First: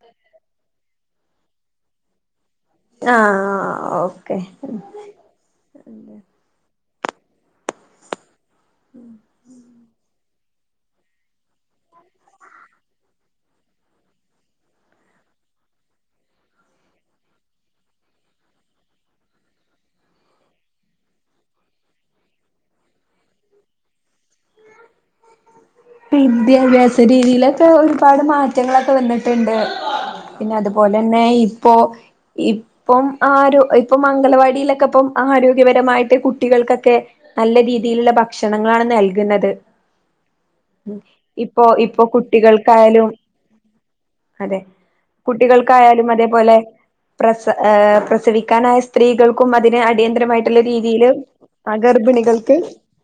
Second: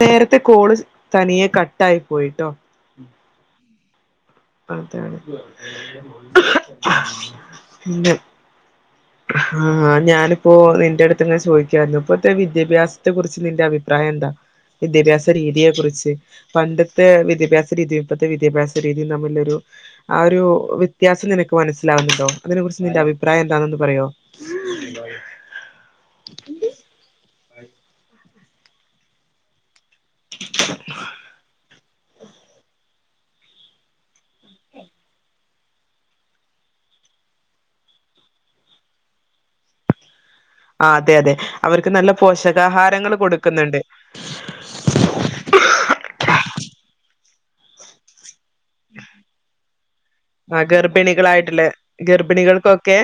നേരത്തെ കോള് തനിയെ കട്ടായി പോയിട്ടോ ആ ഓ അ അതാണ് പിന്നെ ആ ഞാന് ഇപ്പോ എന്റെ അടുത്ത് ഇങ്ങ ചോയിക്ക ഇപ്പത്തെ വിദ്യാഭ്യാസത്തെ കുറിച്ച് നിന്റെ അഭിപ്രായം എന്താ വിദ്യാഭ്യാസ രീതിയെ കുറിച്ച് പണ്ടത്തെ വിദ്യാഭ്യാസ രീതി ഇപ്പത്തെ വിദ്യാഭ്യാസ രീ തമ്മിലൊരു ആ ഒരു വ്യത്യാസം നിനക്ക് മനസ്സിലാവുന്നുണ്ടോ അതിനെ കുറിച്ച് നിന്റെ അഭിപ്രായം എന്താണന്ന് പറയോ വിദ്യാഭ്യാസ രീതിയിലൊക്കെ ഒരുപാട് മാ റ്റങ്ങളൊക്കെ വന്നിട്ടുണ്ട് പിന്നെ അതുപോലെ തന്നെ ഇപ്പോ ഇപ്പം ആര ഇപ്പം മംഗലവാടിയിലൊക്കെ ഇപ്പം ആരോഗ്യപരമായിട്ട് കുട്ടികൾക്കൊക്കെ നല്ല രീതിയിലുള്ള ഭക്ഷണങ്ങളാണ് നൽകുന്നത് ആഹ് അതെ അതെ ഇപ്പൊ അവർക്ക് ഇപ്പൊ നല്ല കുട്ടികൾക്കായാലും പോഷകാഹാരങ്ങൾ കൊടുക്കുന്നുണ്ട് അതെ കുട്ടികൾക്കായാലും അതേപോലെ പ്രസ പ്രസവിക്കാനായ സ്ത്രീകൾക്കും അതിനടി ആ ഗർഭിണികളായിട്ടുള്ളേ ഗർഭിണികൾക്ക് ഗർഭിണികൾക്കൊക്കെ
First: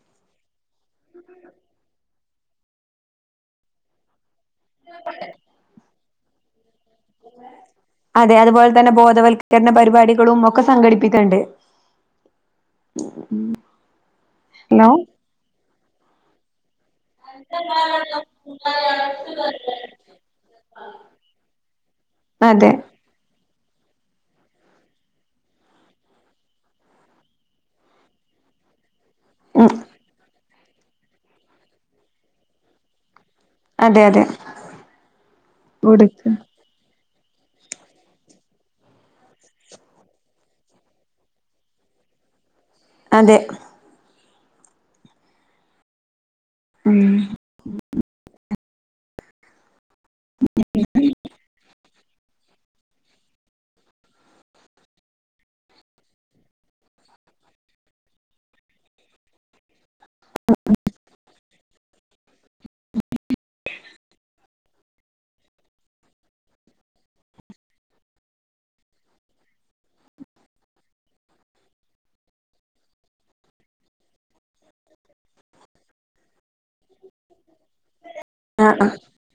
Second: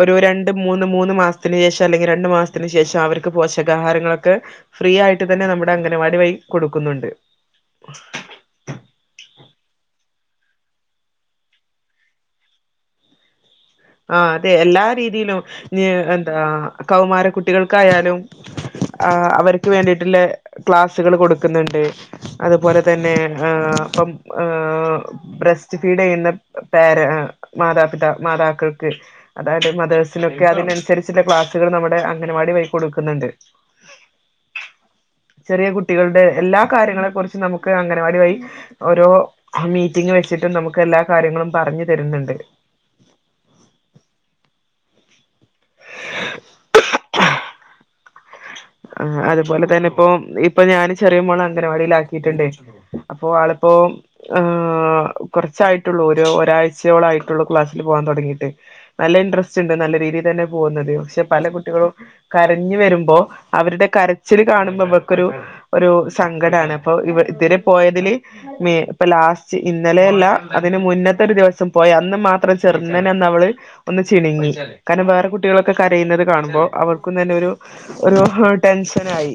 ഒരു രണ്ട് മൂന്ന് മൂന്ന് മാസത്തിന് ശേഷം അല്ലെങ്കി രണ്ടു മാസത്തിന് ശേഷം അവർക്ക് പോഷകാഹാരങ്ങളൊ ക് ഫ്രീ ആയിട്ട് തന്നെ നമ്മുടെഅംഗ വാടി വൈ കൊടുക്കും അതെ അതുപോലെ തന്നെ ബോധവൽക്കരണ പരിപാടിക കളും ഒക്കെ സംഘടിപ്പിക്കുണ്ട് ആഹ് അതെ എല്ലാ രീതിയിലും എന്താ കൗമാര കുട്ടികൾക്കായാലും അവർക്ക് വേണ്ടിയിട്ടുള്ള ക്ലാസ്സുകൾ കൊടുക്കുന്നുണ്ട് അതെ അതുപോലെ തന്നെ അപ്പം ബ്രസ്റ്റ് ഫീഡ് ചെയ്യുന്ന പ്പം മാതാപിത മാതാക്കൾ ക് അതായത് ഉം മദേഴ്സിനെ ഒ അതിനനുസരിച്ചുള്ള ക്ലാസ്സുകൾ നമ്മുടെ അംഗൻവാടി വഴി കൊടുക്കുന്നുണ്ട് അതെ അതെ ചെറിയ കുട്ടികളുടെ കൊടുക്ക് എല്ലാ കാര്യങ്ങളെ കുറി നമുക്ക് അംഗൻവാടി വഴി ഓരോ മീറ്റിംഗ് വെച്ചിട്ടും നമുക്ക് എല്ലാ കാര്യങ്ങളും പറഞ്ഞു തരുന്നുണ്ട് അതെ ഉം ആ അതുപോലെ തന്നെ ഇപ്പം ഇപ്പ ഞാന് ചെറിയ മോളെ അംഗനവാടിയിൽ ആക്കിയിട്ടുണ്ടേ അപ്പൊ ആളിപ്പോ ആ കുറച്ചായിട്ടുള്ളൂ ഒരു ഒരാഴ്ച ചയോളായിട്ടുള്ളു ക്ലാസിൽ പോവാൻ തുടങ്ങിയിട്ട് നല്ല ഇൻട്രറസ്റ്റ് ഉണ്ട് നല്ല രീതിയി തന്നെ പോകുന്നത് പക്ഷെ പല കു ട്ടികളും കരഞ്ഞു വരുമ്പോ അവരുടെ കരച്ചില് കാണുമ്പോ നമ്മക്കൊരു ഒരു സങ്കടാണ് അപ്പൊ ഇവ ഇതുവരെ പോയതില് മേ ഇപ്പ ലാസ്റ്റ് ഇന്നലെയല്ല അതിന് മുന്നത്തെ ഒരു ദിവസം പോയ അന്ന് മാത്രം ചെറുന്നനെ ഒന്ന് അവള് ഒന്ന് ചിണിങ്ങി കാരണം വേറെ കുട്ടികളൊക്കെ കരയുന്നത് കാണുമ്പോൾ അവൾക്കൊന്നു തന്നെ ഒരു ഒരു ഹോ ആഹ് ടെൻഷനായി